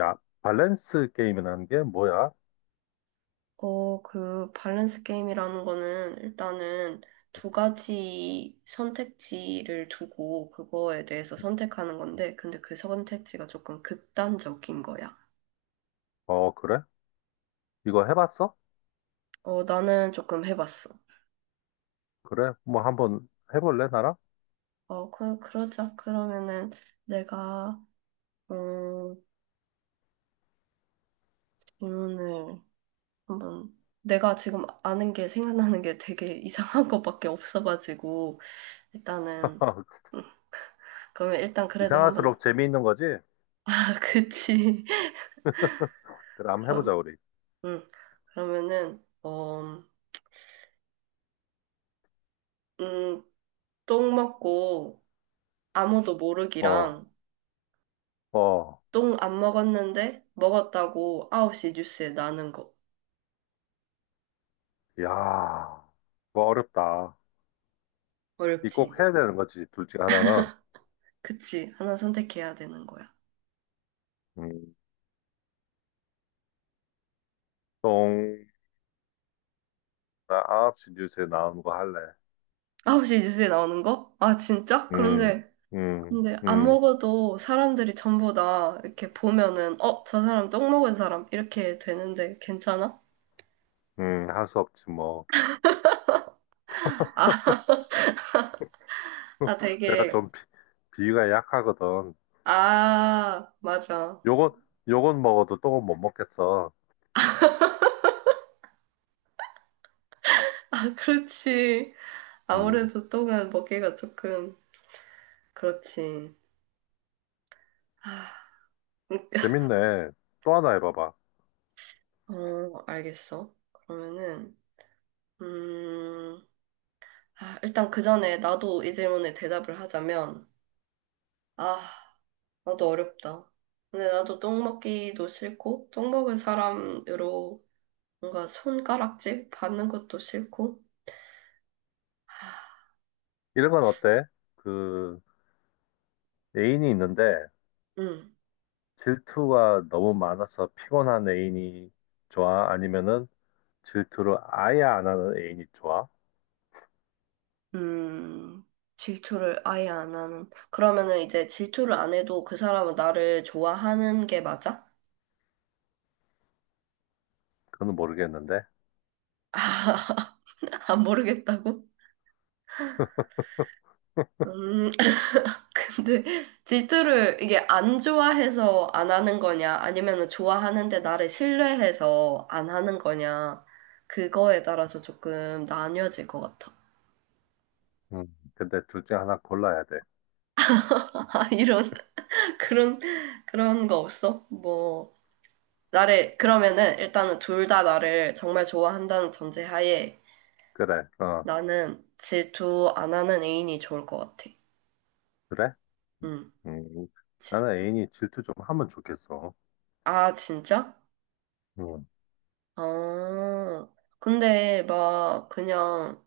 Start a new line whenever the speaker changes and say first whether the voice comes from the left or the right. left: 야, 밸런스 게임이라는 게 뭐야?
right: 어, 그 밸런스 게임이라는 거는 일단은 두 가지 선택지를 두고 그거에 대해서 선택하는 건데, 근데 그 선택지가 조금 극단적인 거야.
left: 어, 그래? 이거 해봤어?
right: 어, 나는 조금 해봤어.
left: 그래? 뭐 한번 해볼래, 나랑?
right: 어, 그러자. 그러면은 내가, 어, 질문을 한번, 내가 지금 아는 게 생각나는 게 되게 이상한 것밖에 없어가지고, 일단은, 음, 그러면 일단 그래도 한번,
left: 이상할수록 재미있는 거지?
right: 아, 그치.
left: 그래, 한번 해보자,
right: 그럼.
left: 우리.
right: 응. 그러면은, 어, 음, 똥 먹고 아무도
left: 어,
right: 모르기랑
left: 어,
right: 똥 안 먹었는데 먹었다고 9시 뉴스에 나는 거.
left: 야, 이거 어렵다. 이
right: 어렵지.
left: 꼭 해야 되는 거지, 둘 중에 하나는.
right: 그치. 하나 선택해야 되는 거야.
left: 음, 똥, 나 9시 뉴스에 나오는 거 할래.
right: 9시 뉴스에 나오는 거? 아, 진짜?
left: 음,
right: 그런데,
left: 음,
right: 근데 안
left: 음,
right: 먹어도 사람들이 전부 다 이렇게 보면은, 어, 저 사람 똥 먹은 사람. 이렇게 되는데 괜찮아?
left: 할 수 없지, 뭐.
right: 아, 아
left: 내가
right: 되게,
left: 좀 비, 비위가 약하거든.
right: 아, 맞아.
left: 요건, 요건 먹어도 똥은 못 먹겠어.
right: 아, 그렇지.
left: 음.
right: 아무래도 똥은 먹기가 조금 그렇지. 아,
left: 재밌네. 또 하나 해봐봐.
right: 어, 알겠어. 그러면은 음, 아, 일단 그 전에 나도 이 질문에 대답을 하자면 아, 나도 어렵다. 근데 나도 똥 먹기도 싫고 똥 먹은 사람으로 뭔가 손가락질 받는 것도 싫고.
left: 이런 건 어때? 그, 애인이 있는데
right: 음.
left: 질투가 너무 많아서 피곤한 애인이 좋아? 아니면은 질투를 아예 안 하는 애인이 좋아?
right: 음. 질투를 아예 안 하는. 그러면은 이제 질투를 안 해도 그 사람은 나를 좋아하는 게 맞아?
left: 그건 모르겠는데.
right: 안 모르겠다고? 음, 근데 질투를 이게 안 좋아해서 안 하는 거냐, 아니면은 좋아하는데 나를 신뢰해서 안 하는 거냐, 그거에 따라서 조금 나뉘어질 것 같아.
left: 음, 근데 둘 중에 하나 골라야 돼.
right: 아, 이런, 그런, 그런 거 없어? 뭐, 나를, 그러면은 일단은 둘 다 나를 정말 좋아한다는 전제하에
left: 그래, 어,
right: 나는 질투 안 하는 애인이 좋을 것 같아.
left: 그래?
right: 응.
left: 음,
right: 질-
left: 나는 애인이 질투 좀 하면 좋겠어.
right: 아, 진짜?
left: 음,
right: 어, 근데 막 그냥,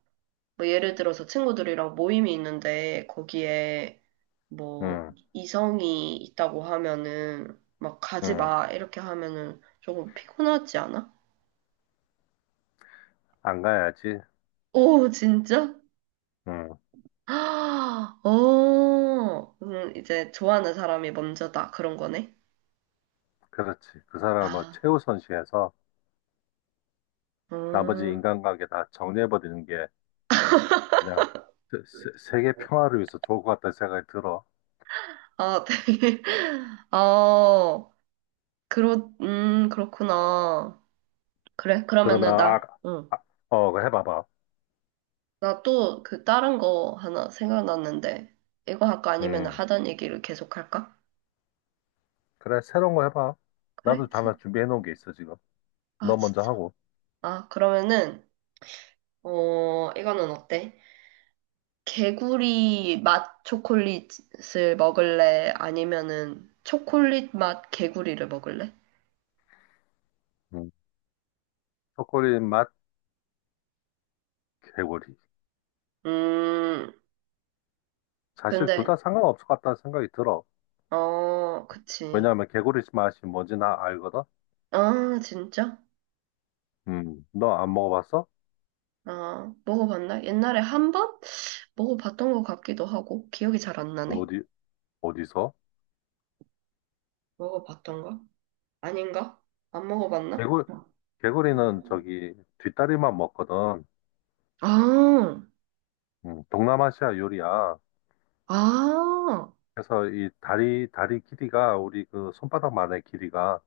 right: 뭐 예를 들어서 친구들이랑 모임이 있는데 거기에 뭐
left: 음,
right: 이성이 있다고 하면은 막 가지
left: 음,
right: 마 이렇게 하면은 조금 피곤하지 않아?
left: 안 가야지.
right: 오 진짜?
left: 음,
right: 아, 어, 이제 좋아하는 사람이 먼저다 그런 거네.
left: 그렇지. 그 사람을
right: 아,
left: 최우선시해서 나머지
right: 음,
left: 인간관계 다 정리해버리는 게 그냥 세계 평화를 위해서 좋을 것 같다는 생각이 들어.
right: 아 되게, 아 그렇, 그렇구나. 그래
left: 그러면
right: 그러면은
left: 아,
right: 나, 응.
left: 아 어, 그거 해봐봐.
right: 나 또 그 다른 거 하나 생각났는데, 이거 할까? 아니면
left: 음,
right: 하던 얘기를 계속 할까?
left: 그래 새로운 거 해봐.
right: 그래?
left: 나도 하나 준비해 놓은 게 있어 지금.
right: 아,
left: 너 먼저
right: 진짜.
left: 하고.
right: 아, 그러면은, 어, 이거는 어때? 개구리 맛 초콜릿을 먹을래? 아니면은 초콜릿 맛 개구리를 먹을래?
left: 음, 초콜릿 맛 개구리.
right: 음,
left: 사실 둘 다
right: 근데,
left: 상관없을 것 같다는 생각이 들어.
right: 어, 그치.
left: 왜냐하면 개구리 맛이 뭔지 나 알거든.
right: 아, 진짜?
left: 너 안 먹어봤어?
right: 아, 먹어봤나? 옛날에 한 번? 먹어봤던 것 같기도 하고, 기억이 잘 안 나네.
left: 어디 어디서?
right: 먹어봤던가? 아닌가? 안 먹어봤나?
left: 개구 개구리는 저기 뒷다리만 먹거든.
right: 아,
left: 동남아시아 요리야.
right: 아,
left: 그래서 이 다리 길이가 우리 그 손바닥만의 길이가,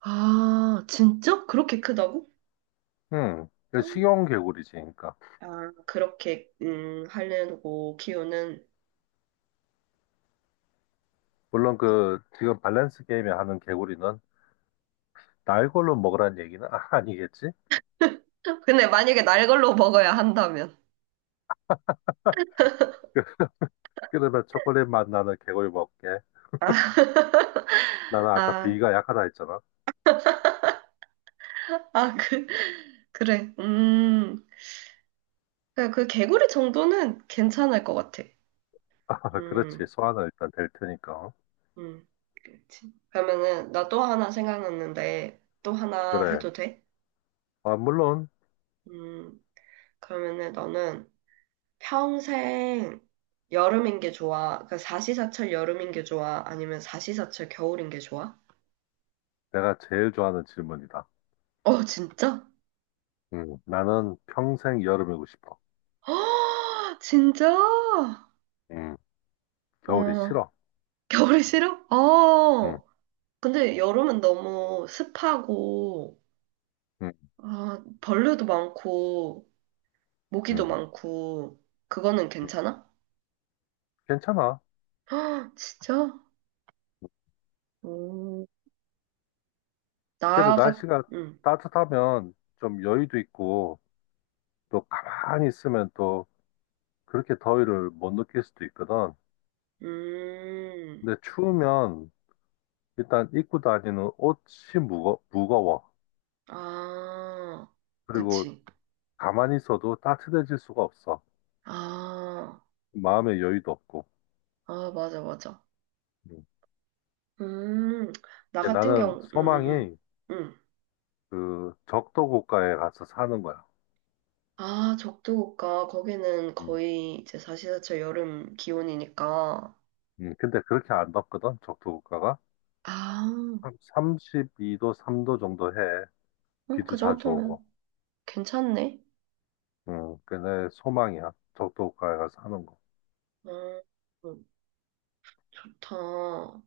right: 아, 진짜? 그렇게 크다고?
left: 그 식용 개구리지, 그러니까.
right: 아, 그렇게, 하려고 키우는.
left: 물론 그 지금 밸런스 게임에 하는 개구리는 날 걸로 먹으라는 얘기는 아니겠지?
right: 근데 만약에 날 걸로 먹어야 한다면.
left: 그- 그러면 초콜릿 맛 나는 개구리 먹게. 나는 아까
right: 아,
left: 비위가 약하다 했잖아.
right: 아, 그, 그래. 그그 개구리 정도는 괜찮을 것 같아.
left: 그렇지.
right: 음,
left: 소화는 일단 될 테니까.
right: 음, 그렇지. 그러면은, 나 또 하나 생각났는데, 또 하나
left: 그래.
right: 해도 돼?
left: 아, 물론
right: 음, 그러면은 너는, 평생 여름인 게 좋아? 그러니까 사시사철 여름인 게 좋아? 아니면 사시사철 겨울인 게 좋아?
left: 내가 제일 좋아하는 질문이다.
right: 어, 진짜?
left: 나는 평생 여름이고 싶어.
right: 허어어어 진짜?
left: 음,
right: 어,
left: 겨울이 싫어.
right: 겨울이 싫어?
left: 음,
right: 어. 근데 여름은 너무 습하고,
left: 음,
right: 아, 벌레도 많고,
left: 음.
right: 모기도 많고, 그거는
left: 음.
right: 괜찮아?
left: 괜찮아.
right: 진짜? 오,
left: 그래도
right: 나가,
left: 날씨가
right: 응,
left: 따뜻하면 좀 여유도 있고 또 가만히 있으면 또 그렇게 더위를 못 느낄 수도 있거든.
right: 음,
left: 근데 추우면 일단 입고 다니는 옷이 무거워.
right: 아,
left: 그리고
right: 그치.
left: 가만히 있어도 따뜻해질 수가 없어.
right: 아.
left: 마음의 여유도 없고.
right: 아, 맞아, 맞아.
left: 음.
right: 음, 나
left: 근데
right: 같은
left: 나는
right: 경우,
left: 소망이
right: 음.
left: 그 적도 국가에 가서 사는 거야.
right: 아, 적도국가, 거기는
left: 음.
right: 거의 이제 4시사철 여름 기온이니까.
left: 근데 그렇게 안 덥거든, 적도 국가가.
right: 아,
left: 한 32도, 3도 정도 해. 비도
right: 그
left: 자주
right: 정도면
left: 오고.
right: 괜찮네.
left: 응, 그내 소망이야. 적도가에 가서 하는 거.
right: 음, 음, 좋다.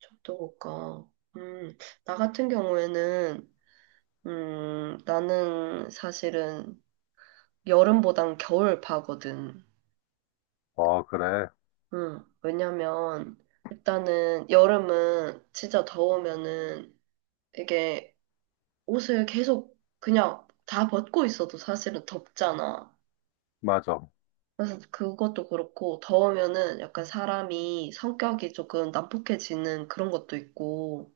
right: 적도국가. 음, 나 같은 경우에는, 나는 사실은 여름보단 겨울파거든.
left: 어, 그래.
right: 왜냐면, 일단은 여름은 진짜 더우면은 이게 옷을 계속 그냥 다 벗고 있어도 사실은 덥잖아.
left: 맞아.
right: 그래서 그것도 그렇고 더우면은 약간 사람이 성격이 조금 난폭해지는 그런 것도 있고,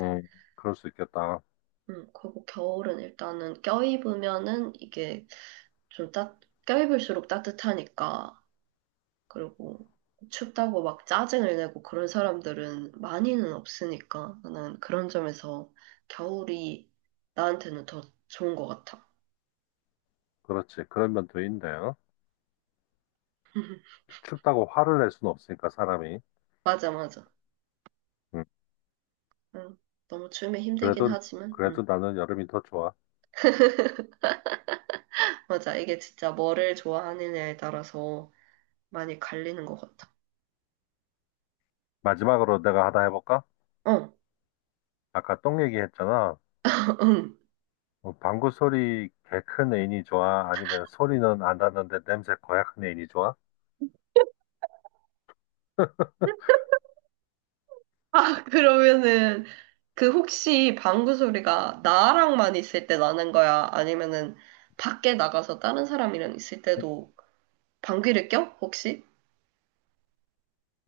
left: 응, 그럴 수 있겠다.
right: 그리고 겨울은 일단은 껴입으면은 이게 좀 따, 껴입을수록 따뜻하니까, 그리고 춥다고 막 짜증을 내고 그런 사람들은 많이는 없으니까, 나는 그런 점에서 겨울이 나한테는 더 좋은 것 같아.
left: 그렇지. 그런 면도 있네. 어? 춥다고 화를 낼 수는 없으니까, 사람이.
right: 맞아, 맞아.
left: 응,
right: 응. 너무 추우면 힘들긴
left: 그래도,
right: 하지만,
left: 그래도
right: 응.
left: 나는 여름이 더 좋아.
right: 맞아. 이게 진짜 뭐를 좋아하느냐에 따라서 많이 갈리는 것 같아.
left: 마지막으로 내가 하나 해볼까?
right: 어,
left: 아까 똥 얘기했잖아.
right: 응.
left: 어, 방구 소리 개 큰 애인이 좋아? 아니면 소리는 안 나는데 냄새 고약한 애인이 좋아?
right: 아, 그러면은, 그 혹시 방구 소리가 나랑만 있을 때 나는 거야? 아니면은, 밖에 나가서 다른 사람이랑 있을 때도 방귀를 껴? 혹시?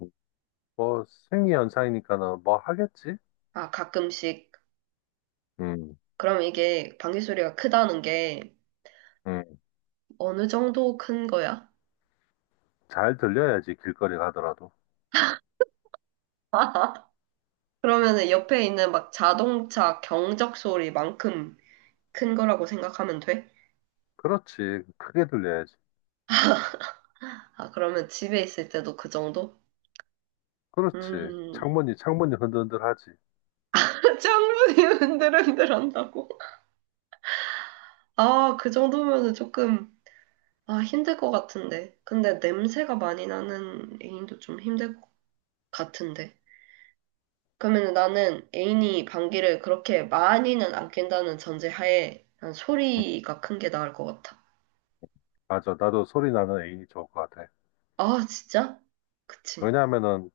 left: 음. 뭐, 생리현상이니까는 뭐 하겠지?
right: 아, 가끔씩.
left: 응,
right: 그럼 이게 방귀 소리가 크다는 게
left: 응.
right: 어느 정도 큰 거야?
left: 잘 들려야지, 길거리 가더라도.
right: 그러면은 옆에 있는 막 자동차 경적 소리만큼 큰 거라고 생각하면 돼?
left: 그렇지. 크게 들려야지.
right: 아, 그러면 집에 있을 때도 그 정도?
left: 그렇지.
right: 음,
left: 창문이 흔들흔들하지.
right: 짱분이 흔들흔들 한다고? 아, 그 정도면은 조금, 아, 힘들 것 같은데. 근데 냄새가 많이 나는 애인도 좀 힘들 것 같은데. 그러면 나는 애인이 방귀를 그렇게 많이는 안 낀다는 전제하에 난 소리가 큰 게 나을 것 같아.
left: 맞아. 나도 소리 나는 애인이 좋을 것 같아.
right: 아, 진짜? 그치.
left: 왜냐하면은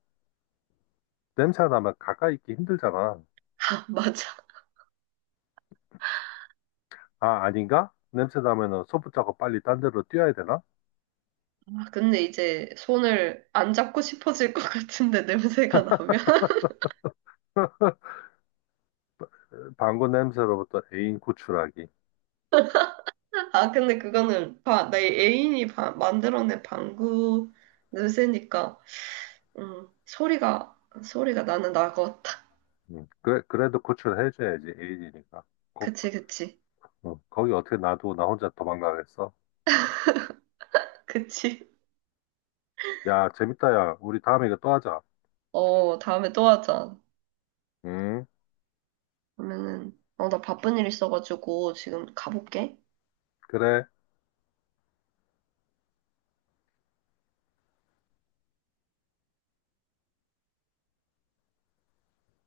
left: 냄새 나면 가까이 있기 힘들잖아.
right: 아, 맞아.
left: 아, 아닌가? 냄새 나면은 손붙잡고 빨리 딴 데로 뛰어야 되나?
right: 아, 근데 이제 손을 안 잡고 싶어질 것 같은데, 냄새가 나면.
left: 방구 냄새로부터 애인 구출하기.
right: 아, 근데 그거는 내 애인이 만들어낸 방구 냄새니까, 음, 소리가, 소리가 나는 나고, 탁.
left: 그래, 그래도 구출해줘야지. 애인이니까. 거,
right: 그치, 그치.
left: 어, 거기 어떻게 놔두고 나 혼자 도망가겠어?
right: 그치.
left: 야, 재밌다, 야. 우리 다음에 이거 또 하자.
right: 어, 다음에 또 하자.
left: 음,
right: 그러면은, 어, 나 바쁜 일 있어가지고 지금 가볼게.
left: 그래.